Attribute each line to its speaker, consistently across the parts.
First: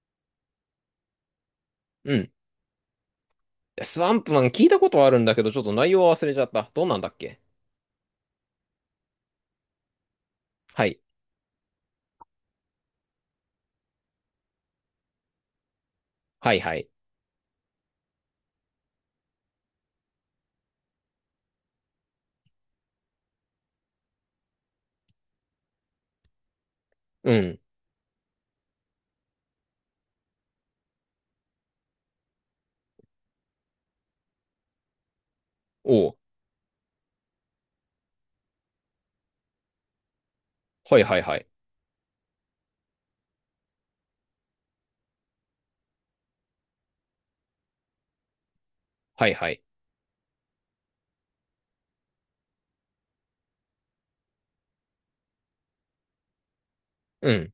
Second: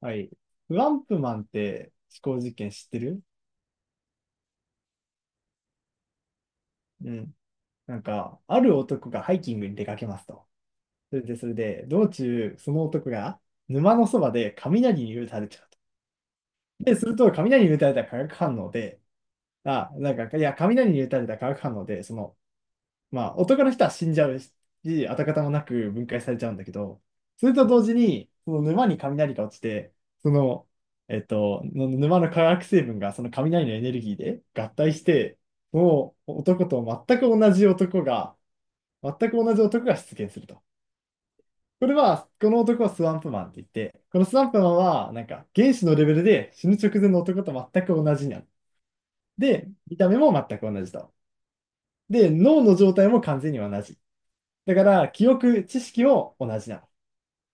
Speaker 1: はい。フアンプマンって
Speaker 2: うん。
Speaker 1: 思考実験知ってる？
Speaker 2: スワンプマン聞いたことはあるんだけど、ちょっと内容は忘れちゃった。どんなんだ
Speaker 1: う
Speaker 2: っ
Speaker 1: ん。
Speaker 2: け。
Speaker 1: ある男がハイキングに出かけますと。
Speaker 2: はい。
Speaker 1: それで、道中、その男が沼のそばで雷に打たれちゃうと。
Speaker 2: はいはい。
Speaker 1: で、すると、雷に打たれた化学反応で、雷に打たれた化学反応で、まあ、男の人は死んじゃうし、跡形もなく分解されちゃうんだけど、
Speaker 2: う
Speaker 1: それ
Speaker 2: ん。
Speaker 1: と同時に、その沼に雷が落ちて、その、の沼の化学成分がその雷のエネルギーで合体して、
Speaker 2: お
Speaker 1: も
Speaker 2: う。
Speaker 1: う男と全く同じ男が、全く同じ男が出現すると。
Speaker 2: はいはいはい。
Speaker 1: これは、この男はスワンプマンって言って、このスワンプマンは、なんか、原子のレベルで死ぬ直前の男と全く同じになる。
Speaker 2: はいはい。
Speaker 1: で、見た目も全く同じと。で、脳の状態も完全に同じ。だから、記憶、知識も同じなの。
Speaker 2: うん。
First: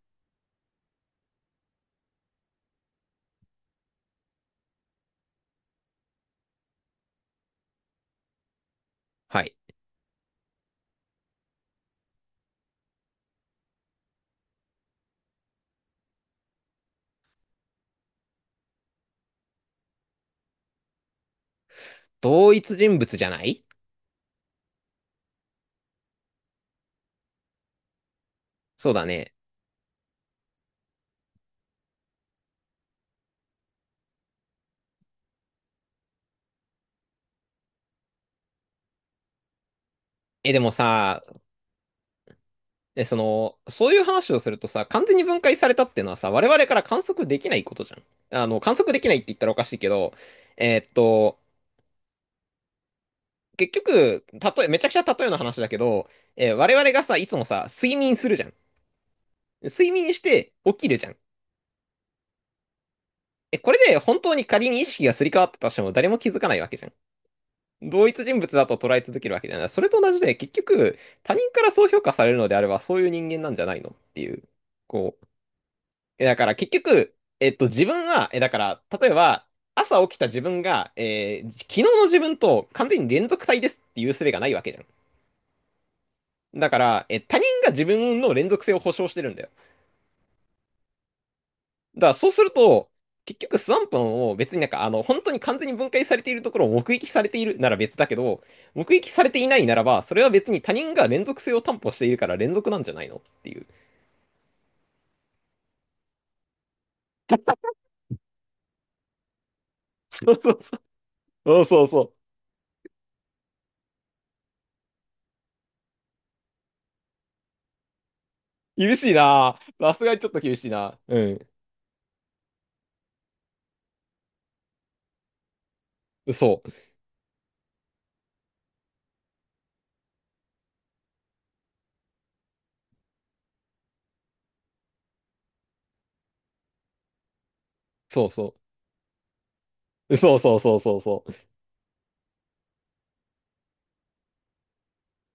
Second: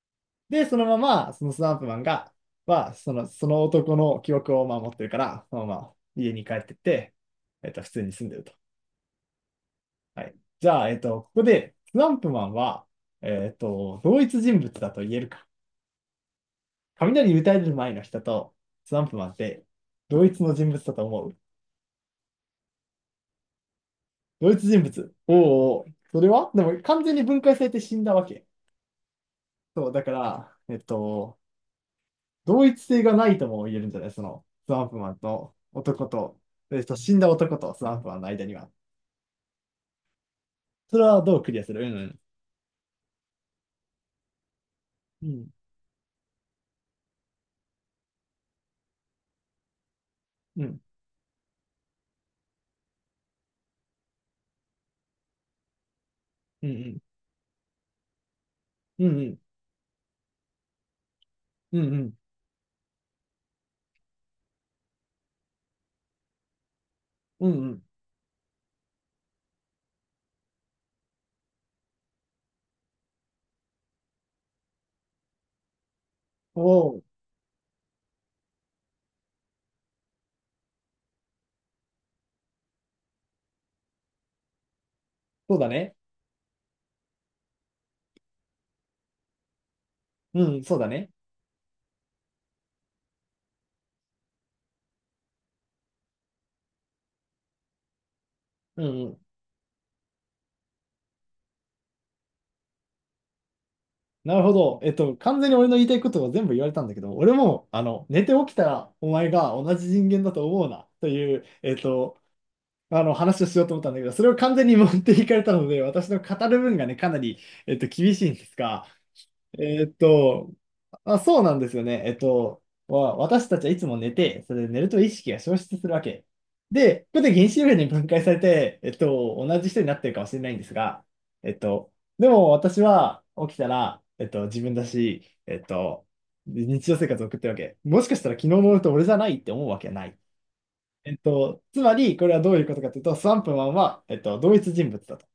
Speaker 1: で、そのまま、そのスナンプマンが、は、その男の記憶をまあ持ってるから、そのまま家に帰ってって、普通に住んでると。
Speaker 2: はい。
Speaker 1: はい。じゃあ、ここで、スナンプマンは、同一人物だと言えるか。雷打たれる前の人と、スナンプマンって、同一の人物だと思う？
Speaker 2: 同一人物じゃない。
Speaker 1: 同一人物。おー。おー、それはでも、完全に分解されて死んだわけ。
Speaker 2: そうだね。
Speaker 1: そう、だから、同一性がないとも言えるんじゃない？その、スワンプマンと男と、死んだ男とスワンプマンの間には。
Speaker 2: え、でも
Speaker 1: それ
Speaker 2: さ、
Speaker 1: はどうクリアする？うん。
Speaker 2: え、その、そういう話をするとさ、完全に
Speaker 1: う
Speaker 2: 分
Speaker 1: ん。
Speaker 2: 解されたっていうのはさ、我々から観測できないことじゃん。観測できないって言ったらおかしいけど、
Speaker 1: うん。う
Speaker 2: え
Speaker 1: ん。
Speaker 2: ーっと、結局、たとえ、めちゃくちゃ例えの話だけど、
Speaker 1: うん。
Speaker 2: 我
Speaker 1: う
Speaker 2: 々
Speaker 1: ん。
Speaker 2: がさ、いつもさ、睡眠するじゃん。
Speaker 1: うんうん。
Speaker 2: 睡眠して起きるじゃん。
Speaker 1: うんうん。
Speaker 2: え、これで本当に仮に意識がすり替わったとしても誰も気づかないわけじゃん。同一人物だと捉え続けるわけじゃない。それと同じで、結局、他人からそう評価されるのであれば、そういう人間なんじゃないのっていう。こう。え、だから
Speaker 1: お
Speaker 2: 結
Speaker 1: お、
Speaker 2: 局、自分は、え、だから、例えば、朝起きた自分が、昨日の自分と完全に連続体ですっていう術がないわけじゃん。
Speaker 1: そうだね。
Speaker 2: だから、え、他人が自分の連続性を保証してるんだよ。
Speaker 1: うん、うん、そうだね。
Speaker 2: だからそうすると、結局スワンプも別に本当に完全に分解されているところを目撃されているなら別だけど、
Speaker 1: う
Speaker 2: 目
Speaker 1: んう
Speaker 2: 撃
Speaker 1: ん。
Speaker 2: されていないならば、それは別に他人が連続性を担保しているから連続なんじゃないのっていう。
Speaker 1: なるほど。えっと、完全に俺の言いたいことを全部言われたんだけど、俺も、あの、寝て起きたらお前が同じ人間
Speaker 2: そ
Speaker 1: だ
Speaker 2: う
Speaker 1: と
Speaker 2: そう
Speaker 1: 思う
Speaker 2: そう。
Speaker 1: な、という、
Speaker 2: そうそうそう。
Speaker 1: あの、話をしようと思ったんだけど、それを完全に持っていかれたので、私の語る分がね、かなり、厳しいんですが、
Speaker 2: 厳しいな
Speaker 1: え
Speaker 2: ぁ、
Speaker 1: ーっ
Speaker 2: さすがにちょっと
Speaker 1: と、
Speaker 2: 厳しいな
Speaker 1: あ、そう
Speaker 2: ぁ。
Speaker 1: なんですよね。えっと、私たちはいつも寝て、それで寝ると意識が消失するわけ。
Speaker 2: うん。そう。
Speaker 1: で、ここで原子力に分解されて、えっと、同じ人になってるかもしれないんですが、えっと、でも私は起きたら、自分だし、日常生活を送ってるわけ。もしかし
Speaker 2: そ
Speaker 1: た
Speaker 2: う
Speaker 1: ら昨日
Speaker 2: そ
Speaker 1: の俺と俺じゃないって思うわけはな
Speaker 2: う。
Speaker 1: い。
Speaker 2: そうそうそうそう
Speaker 1: えっ
Speaker 2: そう。
Speaker 1: と、つまり、これはどういうことかというと、スワンプマンは、同一人物だと。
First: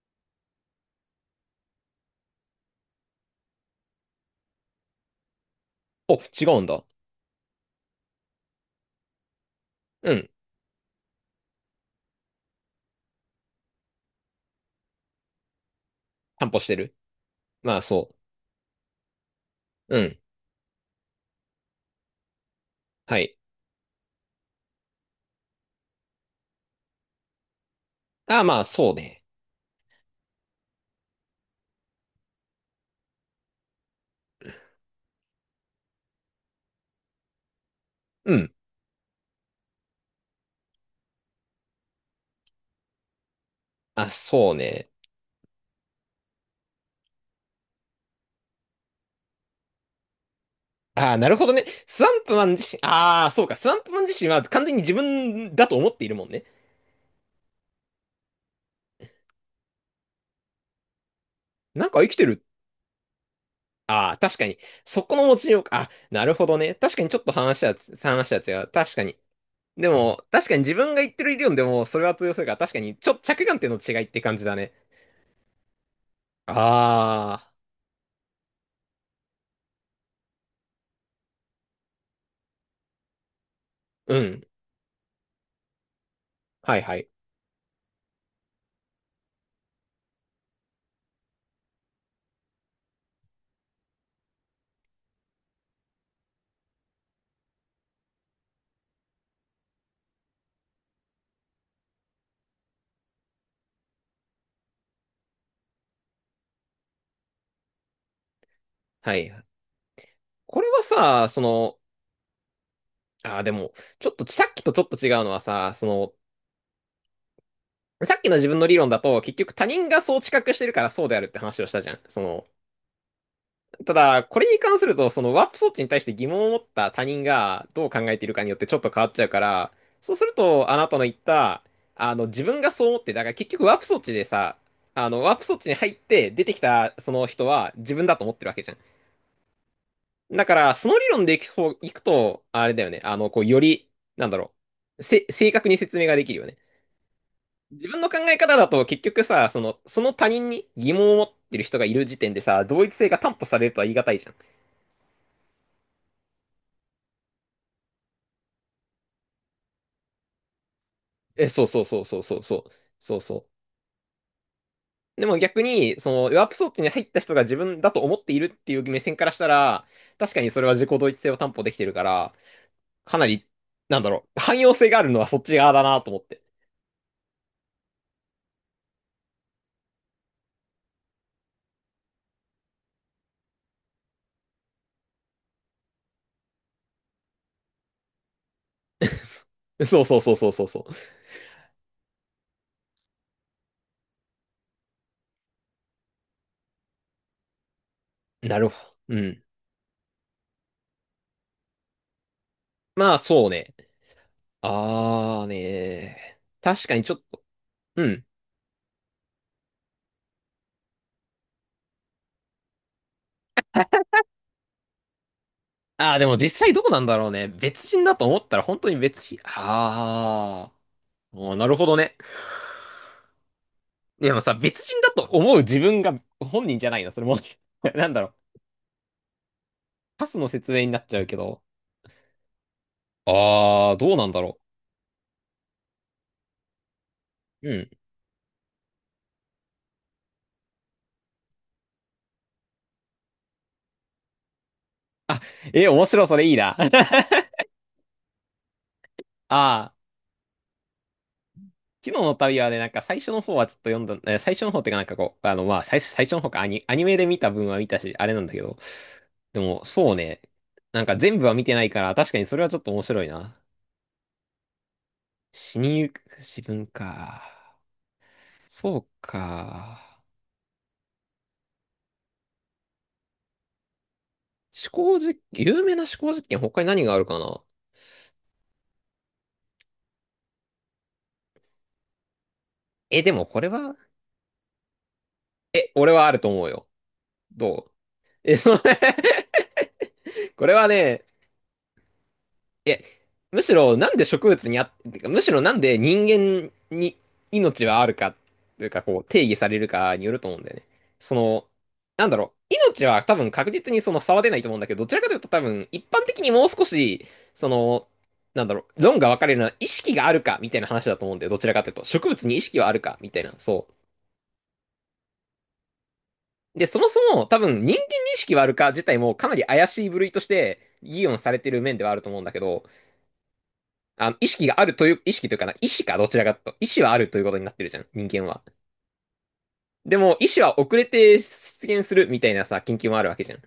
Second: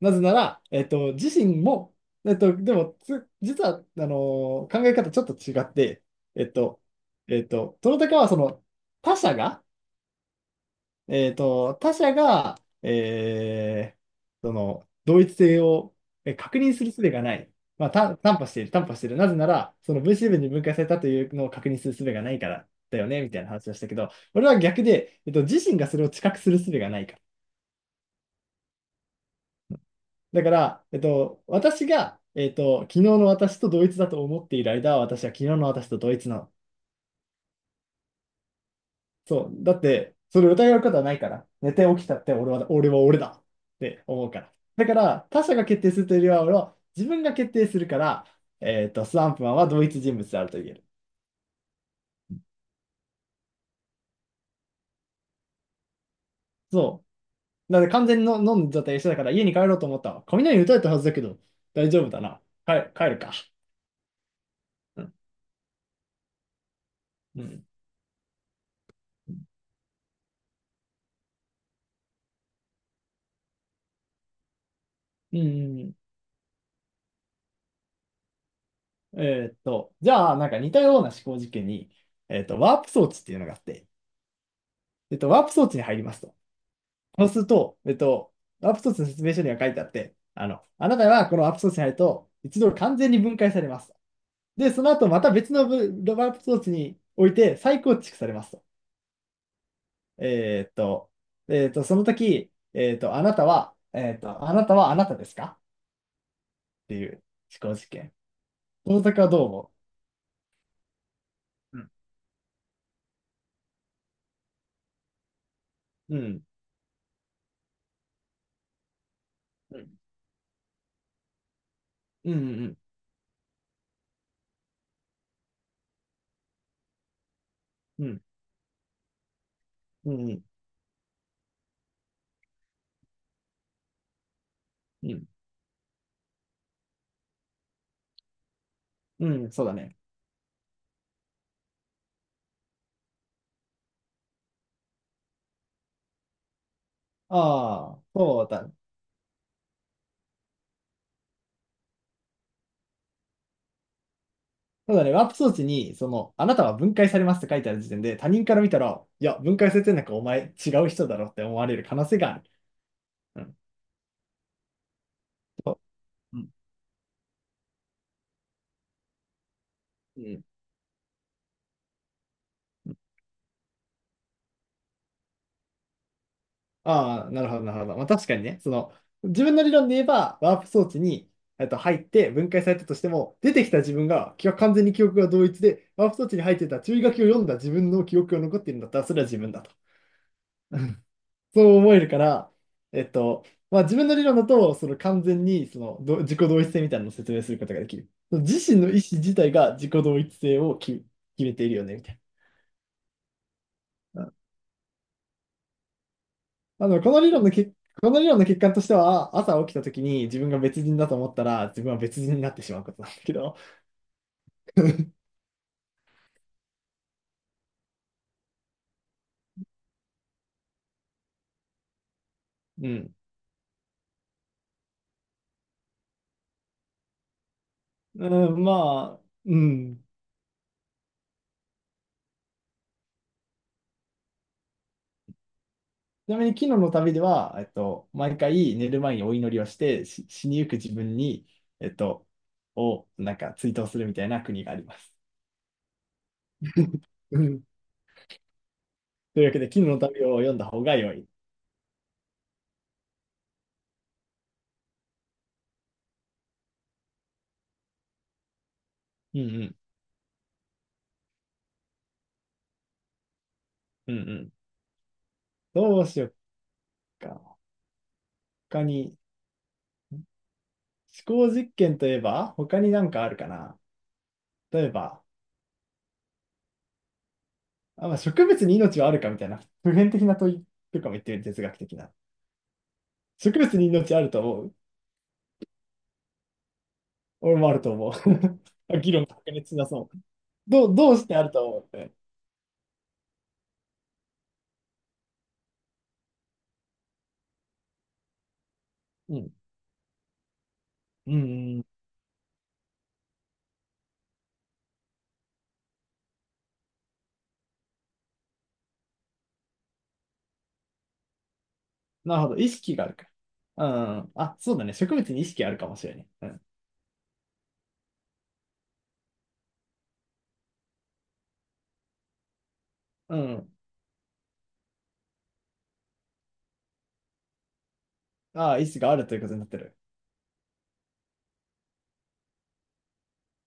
Speaker 1: なぜなら、自身も、えっと、でも、つ、実は、あのー考え方ちょっと違って、
Speaker 2: お、違
Speaker 1: えっ
Speaker 2: うん
Speaker 1: と、
Speaker 2: だ。
Speaker 1: トロタカはその、他者が、
Speaker 2: うん。
Speaker 1: 他者が、えーその、同一性を
Speaker 2: 担保
Speaker 1: 確
Speaker 2: し
Speaker 1: 認
Speaker 2: て
Speaker 1: する
Speaker 2: る。
Speaker 1: 術がない。
Speaker 2: まあ
Speaker 1: まあ、
Speaker 2: そ
Speaker 1: 担保している。なぜなら、そ
Speaker 2: う。う
Speaker 1: の分
Speaker 2: ん。
Speaker 1: 子部に分解されたというのを確認する術がないからだよ
Speaker 2: は
Speaker 1: ね、み
Speaker 2: い。
Speaker 1: たいな話をしたけど、俺は逆で、えっと、自身がそれを知覚する術がないから、
Speaker 2: ああ、まあそうね。
Speaker 1: だから、えっと、私が、昨日の私と同一だと思っている間は、私は昨日の私と同一なの。
Speaker 2: うん。
Speaker 1: そう。だって、それを疑うことはないから。寝て起きたって俺は、俺は俺だって
Speaker 2: あ、
Speaker 1: 思うか
Speaker 2: そう
Speaker 1: ら。だ
Speaker 2: ね。
Speaker 1: から、他者が決定するというよりは、俺は自分が決定するから、スワンプマンは同一人物であると言える。
Speaker 2: ああ、なるほどね。スワンプマン自身、ああ、そうか。スワンプマン自身は完全に自分だと思っているもんね。
Speaker 1: そう。だって完全にの飲んじゃった一緒だから、家に帰ろうと思ったわ。雷打たれたはずだけど、
Speaker 2: な
Speaker 1: 大
Speaker 2: んか
Speaker 1: 丈
Speaker 2: 生
Speaker 1: 夫
Speaker 2: き
Speaker 1: だ
Speaker 2: て
Speaker 1: な。
Speaker 2: る。
Speaker 1: 帰るか。
Speaker 2: ああ、確かに。そ
Speaker 1: うん。
Speaker 2: この持ちようか。あ、なるほどね。確かにちょっと
Speaker 1: う
Speaker 2: 話
Speaker 1: ん。
Speaker 2: は、話は違う。確かに。でも、確かに自分が言ってる理論でもそれは通用するから、確かに、ちょ、着眼点の違いって感じだね。
Speaker 1: うん。うん。
Speaker 2: ああ、
Speaker 1: じゃあ、なんか似たような思考実験に、ワープ装置っていうのがあって、
Speaker 2: うん。
Speaker 1: ワープ装置に入りますと。
Speaker 2: はいはい。
Speaker 1: そうすると、ワープ装置の説明書には書いてあって、あの、あなたはこのワープ装置に入ると、一度完全に分解されます。で、その後また別のワープ装置において再構築されますと。えーっと、その時、あなたは、あなたはあなたですか、っていう思考実験。この
Speaker 2: は
Speaker 1: 時は
Speaker 2: い。
Speaker 1: どう思
Speaker 2: これはさ、その、
Speaker 1: う？うん。
Speaker 2: ああ、でも、ちょっとさっきとちょっと違うのはさ、その、
Speaker 1: うん。
Speaker 2: さっきの自分の理論だと、結局他
Speaker 1: う
Speaker 2: 人
Speaker 1: ん。
Speaker 2: がそう知覚してるからそうであるって話をしたじゃん。そ
Speaker 1: う
Speaker 2: の、
Speaker 1: ん。
Speaker 2: ただ、これに関すると、そのワープ装置に対して疑問を持った他人がどう考
Speaker 1: う
Speaker 2: え
Speaker 1: ん。
Speaker 2: ているかによってちょっと変わっちゃうから、
Speaker 1: う
Speaker 2: そ
Speaker 1: ん。
Speaker 2: う
Speaker 1: う
Speaker 2: す
Speaker 1: ん。
Speaker 2: る
Speaker 1: うん。
Speaker 2: と、あなたの言った、自分がそう思って、だから結局ワープ装置でさ、
Speaker 1: うん。
Speaker 2: ワープ装置に入って出てきたその人は自分だと思ってるわけじゃん。
Speaker 1: うん、そうだね。
Speaker 2: だから、その理論でいくと、あれだよね、あの、こう、より、なんだろう、せ、正確に説明ができるよね。自
Speaker 1: あ
Speaker 2: 分
Speaker 1: あ、
Speaker 2: の考え
Speaker 1: そう
Speaker 2: 方だ
Speaker 1: だ。
Speaker 2: と結局さ、その、その他人に疑問を持ってる人がいる時点でさ、同一性が担保されるとは言い難いじゃん。
Speaker 1: そうだね。ワープ装置に、その、あなたは分解されますって書いてある時点で、他人から見たら、いや、分解されてんなんかお前違う人だろって
Speaker 2: え、
Speaker 1: 思
Speaker 2: そう
Speaker 1: われ
Speaker 2: そう
Speaker 1: る可
Speaker 2: そう
Speaker 1: 能性
Speaker 2: そう
Speaker 1: が
Speaker 2: そ
Speaker 1: あ
Speaker 2: う
Speaker 1: る。
Speaker 2: そう。そう
Speaker 1: う
Speaker 2: そ
Speaker 1: ん。
Speaker 2: う。でも逆
Speaker 1: そ
Speaker 2: に、その、
Speaker 1: う、う
Speaker 2: ワー
Speaker 1: ん。
Speaker 2: プ装置に入った人が自分だと思っているっていう目線からしたら、
Speaker 1: う
Speaker 2: 確か
Speaker 1: ん、
Speaker 2: にそれは自己同一性を担保できてるから、かなり、なんだろう、汎用性があるのはそっち側だなと思って。
Speaker 1: ああ、なるほど、なるほど。まあ確かにね、その、自分の理論で言えば、ワープ装置に、入って分解されたとしても、出てきた自分が、完全に記憶が同一で、ワープ装置に入ってた注意書きを読んだ自分の記憶が残っているんだったら、それは自分だと。
Speaker 2: そうそうそうそうそうそ
Speaker 1: そう思えるから、えっと、まあ自分の理論だと、その完全にそのど自己同一性みたいなのを説明することができる。その
Speaker 2: う。なるほ
Speaker 1: 自身の意思
Speaker 2: ど。う
Speaker 1: 自
Speaker 2: ん。
Speaker 1: 体が自己同一性を決めているよね、みたい
Speaker 2: まあそうね。
Speaker 1: な。うん。
Speaker 2: あーねー。
Speaker 1: あ
Speaker 2: 確か
Speaker 1: の、
Speaker 2: に
Speaker 1: こ
Speaker 2: ちょ
Speaker 1: の
Speaker 2: っ
Speaker 1: 理論
Speaker 2: と。
Speaker 1: のけ、
Speaker 2: う
Speaker 1: この
Speaker 2: ん。
Speaker 1: 理論の欠陥としては、朝起きた時に自分が別人だと思ったら、自分は別人になってしまうことなんだけど、
Speaker 2: あーでも実際どうなんだろうね。別人だと思ったら本当に別人。あー。おーなるほどね。
Speaker 1: うん。
Speaker 2: でもさ、別人だと思う自分が本人じゃないな、それも。なんだろ
Speaker 1: う
Speaker 2: う。
Speaker 1: ん、まあ、うん。
Speaker 2: パスの説明になっちゃうけど。ああ、どうなんだろ
Speaker 1: ちなみに昨日の旅では、
Speaker 2: う。うん。
Speaker 1: 毎回寝る前にお祈りをして、死にゆく自分に、えっと、をなんか追悼するみたいな国があります。
Speaker 2: あ、えー、面白い、それいいな。
Speaker 1: うん。というわけで、絹
Speaker 2: ああ、
Speaker 1: の旅を読んだ方が良い。
Speaker 2: 昨日の旅はね、なんか最初の方はちょっと読んだ、最初の方っていうかなんかこう、あの、まあ、最初、最初の方か、アニ、アニメで見た分は見たし、あれなんだけど。
Speaker 1: うん。
Speaker 2: で
Speaker 1: うん。
Speaker 2: も、そうね。なんか全部は見てないから、確かにそれはちょっと面白いな。
Speaker 1: うん。うん。
Speaker 2: 死に
Speaker 1: どう
Speaker 2: ゆ
Speaker 1: し
Speaker 2: く
Speaker 1: よっ
Speaker 2: 自分
Speaker 1: か。
Speaker 2: か。
Speaker 1: 他
Speaker 2: そう
Speaker 1: に、
Speaker 2: か。
Speaker 1: 思考実験といえば、他になんかあるかな。例え
Speaker 2: 思考
Speaker 1: ば、
Speaker 2: 実験、有名な思考実験、他に何があるかな。
Speaker 1: あ、まあ、植物に命はあるかみたいな、普遍的な問いとかも言ってる哲学的な。
Speaker 2: え、でも
Speaker 1: 植
Speaker 2: これ
Speaker 1: 物に
Speaker 2: は、
Speaker 1: 命あると思う？
Speaker 2: え、俺はあると思うよ。
Speaker 1: 俺もある
Speaker 2: どう、
Speaker 1: と思う。
Speaker 2: え、その。
Speaker 1: 議論白熱 しなそう。
Speaker 2: これは
Speaker 1: どう
Speaker 2: ね、
Speaker 1: してあると思うって？
Speaker 2: え、むしろなんで植物にあ、てかむしろなんで人間に命はあるか、というかこう
Speaker 1: う
Speaker 2: 定
Speaker 1: ん。
Speaker 2: 義されるかによると思うんだよね。
Speaker 1: う
Speaker 2: その、
Speaker 1: ん、うん、
Speaker 2: なんだろう、命は多分確実にその差は出ないと思うんだけど、どちらかというと多分一般的にもう少し、その、なんだろう、論が分かれるのは意識があるかみたいな話だと思うんだよ。どちらかというと。植
Speaker 1: なる
Speaker 2: 物
Speaker 1: ほ
Speaker 2: に
Speaker 1: ど。
Speaker 2: 意
Speaker 1: 意
Speaker 2: 識はあ
Speaker 1: 識
Speaker 2: る
Speaker 1: がある
Speaker 2: か
Speaker 1: か。
Speaker 2: みたいな。
Speaker 1: う
Speaker 2: そう。
Speaker 1: ん。あ、そうだね。植物に意識あるかもしれない。うん。
Speaker 2: で、そもそも多分人間認識はあるか自体もかなり怪しい部類として議論されてる面ではあると思うんだけど、
Speaker 1: うん。
Speaker 2: あの意識があるという、意識というかな、意思かどちらかと、意思はあるということになってるじゃん、人間は。
Speaker 1: ああ、意識があるということになってる。
Speaker 2: でも、意思は遅れて出現するみたいなさ、研究もあるわけじゃん。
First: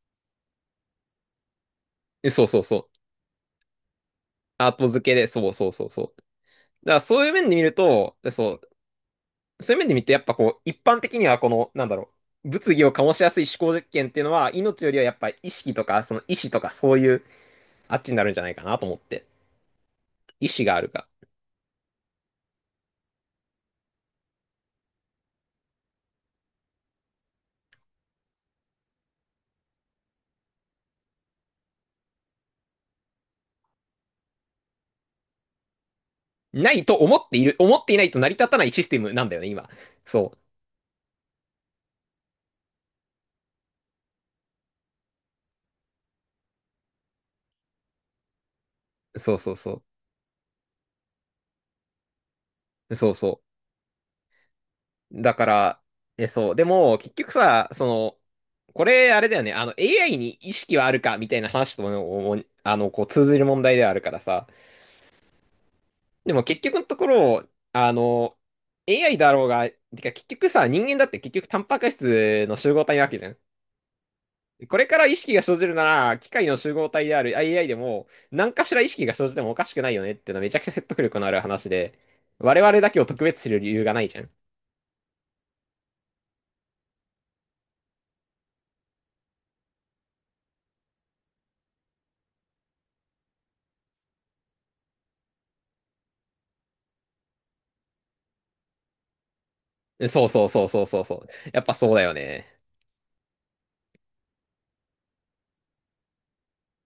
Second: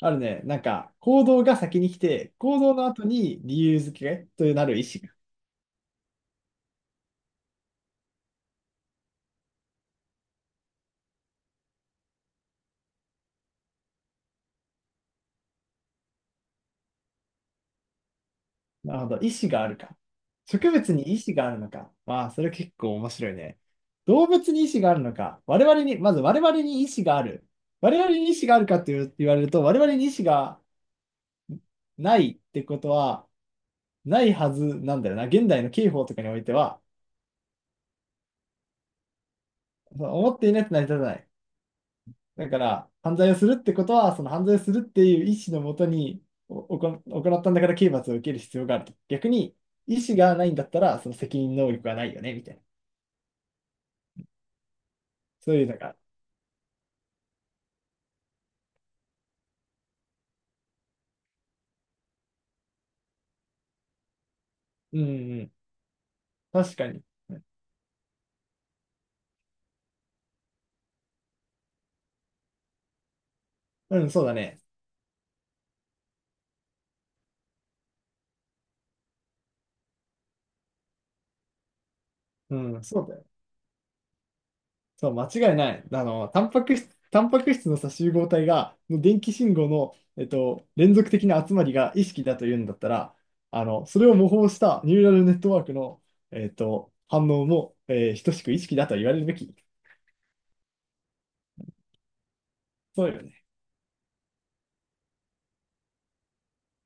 Speaker 1: あるね。なんか、行動が先に来
Speaker 2: で
Speaker 1: て、
Speaker 2: そう
Speaker 1: 行
Speaker 2: そう
Speaker 1: 動
Speaker 2: そ
Speaker 1: の
Speaker 2: う。
Speaker 1: 後に理由付けとな
Speaker 2: アー
Speaker 1: る意
Speaker 2: ト
Speaker 1: 思
Speaker 2: 付け
Speaker 1: が。
Speaker 2: で、そうそうそうそう。だからそういう面で見ると、そう、そういう面で見てやっぱこう、一般的にはこの、なんだろう、物議を醸しやすい思考実験っていうのは、命よりはやっぱ意識とか、その意思とかそういう、あっちになるんじゃないかなと
Speaker 1: な
Speaker 2: 思っ
Speaker 1: るほど。
Speaker 2: て。
Speaker 1: 意思があるか。
Speaker 2: 意思
Speaker 1: 植
Speaker 2: がある
Speaker 1: 物
Speaker 2: か。
Speaker 1: に意思があるのか。まあ、それ結構面白いね。動物に意思があるのか。我々に、まず我々に意思がある。我々に意思があるかって言う言われると、我々に意思がないってことは、ないはずなんだよな。現代の刑法とかにおいて
Speaker 2: な
Speaker 1: は、
Speaker 2: いと思っている、思っていないと成り立たないシステムなんだよね、今。そ
Speaker 1: 思っていないと成り立たない。だから、犯罪をするってことは、その犯罪をするっていう意思のもとにおおこ行ったんだから刑罰を受ける必要があると。
Speaker 2: う。
Speaker 1: 逆
Speaker 2: そうそう
Speaker 1: に、
Speaker 2: そ
Speaker 1: 意思がないんだったら、その責任能力はないよね、みたいな。
Speaker 2: う。そうそう。だか
Speaker 1: そういうの
Speaker 2: ら、
Speaker 1: が。
Speaker 2: え、そう。でも、結局さ、その、これ、あれだよね、AI に意識はあるか、みたいな話とも、お、あの、こう、通ずる問題ではあるからさ。
Speaker 1: うん。うん。
Speaker 2: でも、結局
Speaker 1: 確
Speaker 2: の
Speaker 1: か
Speaker 2: と
Speaker 1: に。
Speaker 2: ころ、AI だろうが、てか、結局さ、人間だって結局、タンパク質の集合体なわけじゃん。
Speaker 1: うん、そうだね。
Speaker 2: これから意識が生じるなら、機械の集合体である AI でも、何かしら意識が生じてもおかしくないよねっていうのはめちゃくちゃ説得力のある話で、
Speaker 1: う
Speaker 2: 我々
Speaker 1: ん、
Speaker 2: だけ
Speaker 1: そ
Speaker 2: を
Speaker 1: うだ
Speaker 2: 特
Speaker 1: よ。
Speaker 2: 別視する理由がないじゃん。
Speaker 1: そう、間違いない。あの、タンパク質のさ、集合体が、の電気信号の、連続的な集まりが意識だというんだったら、あの、それを模倣したニューラルネットワークの、反応も、えー等しく意識だと言われるべき。
Speaker 2: そうそうそうそうそうそう。やっぱそうだよね。
Speaker 1: そうよね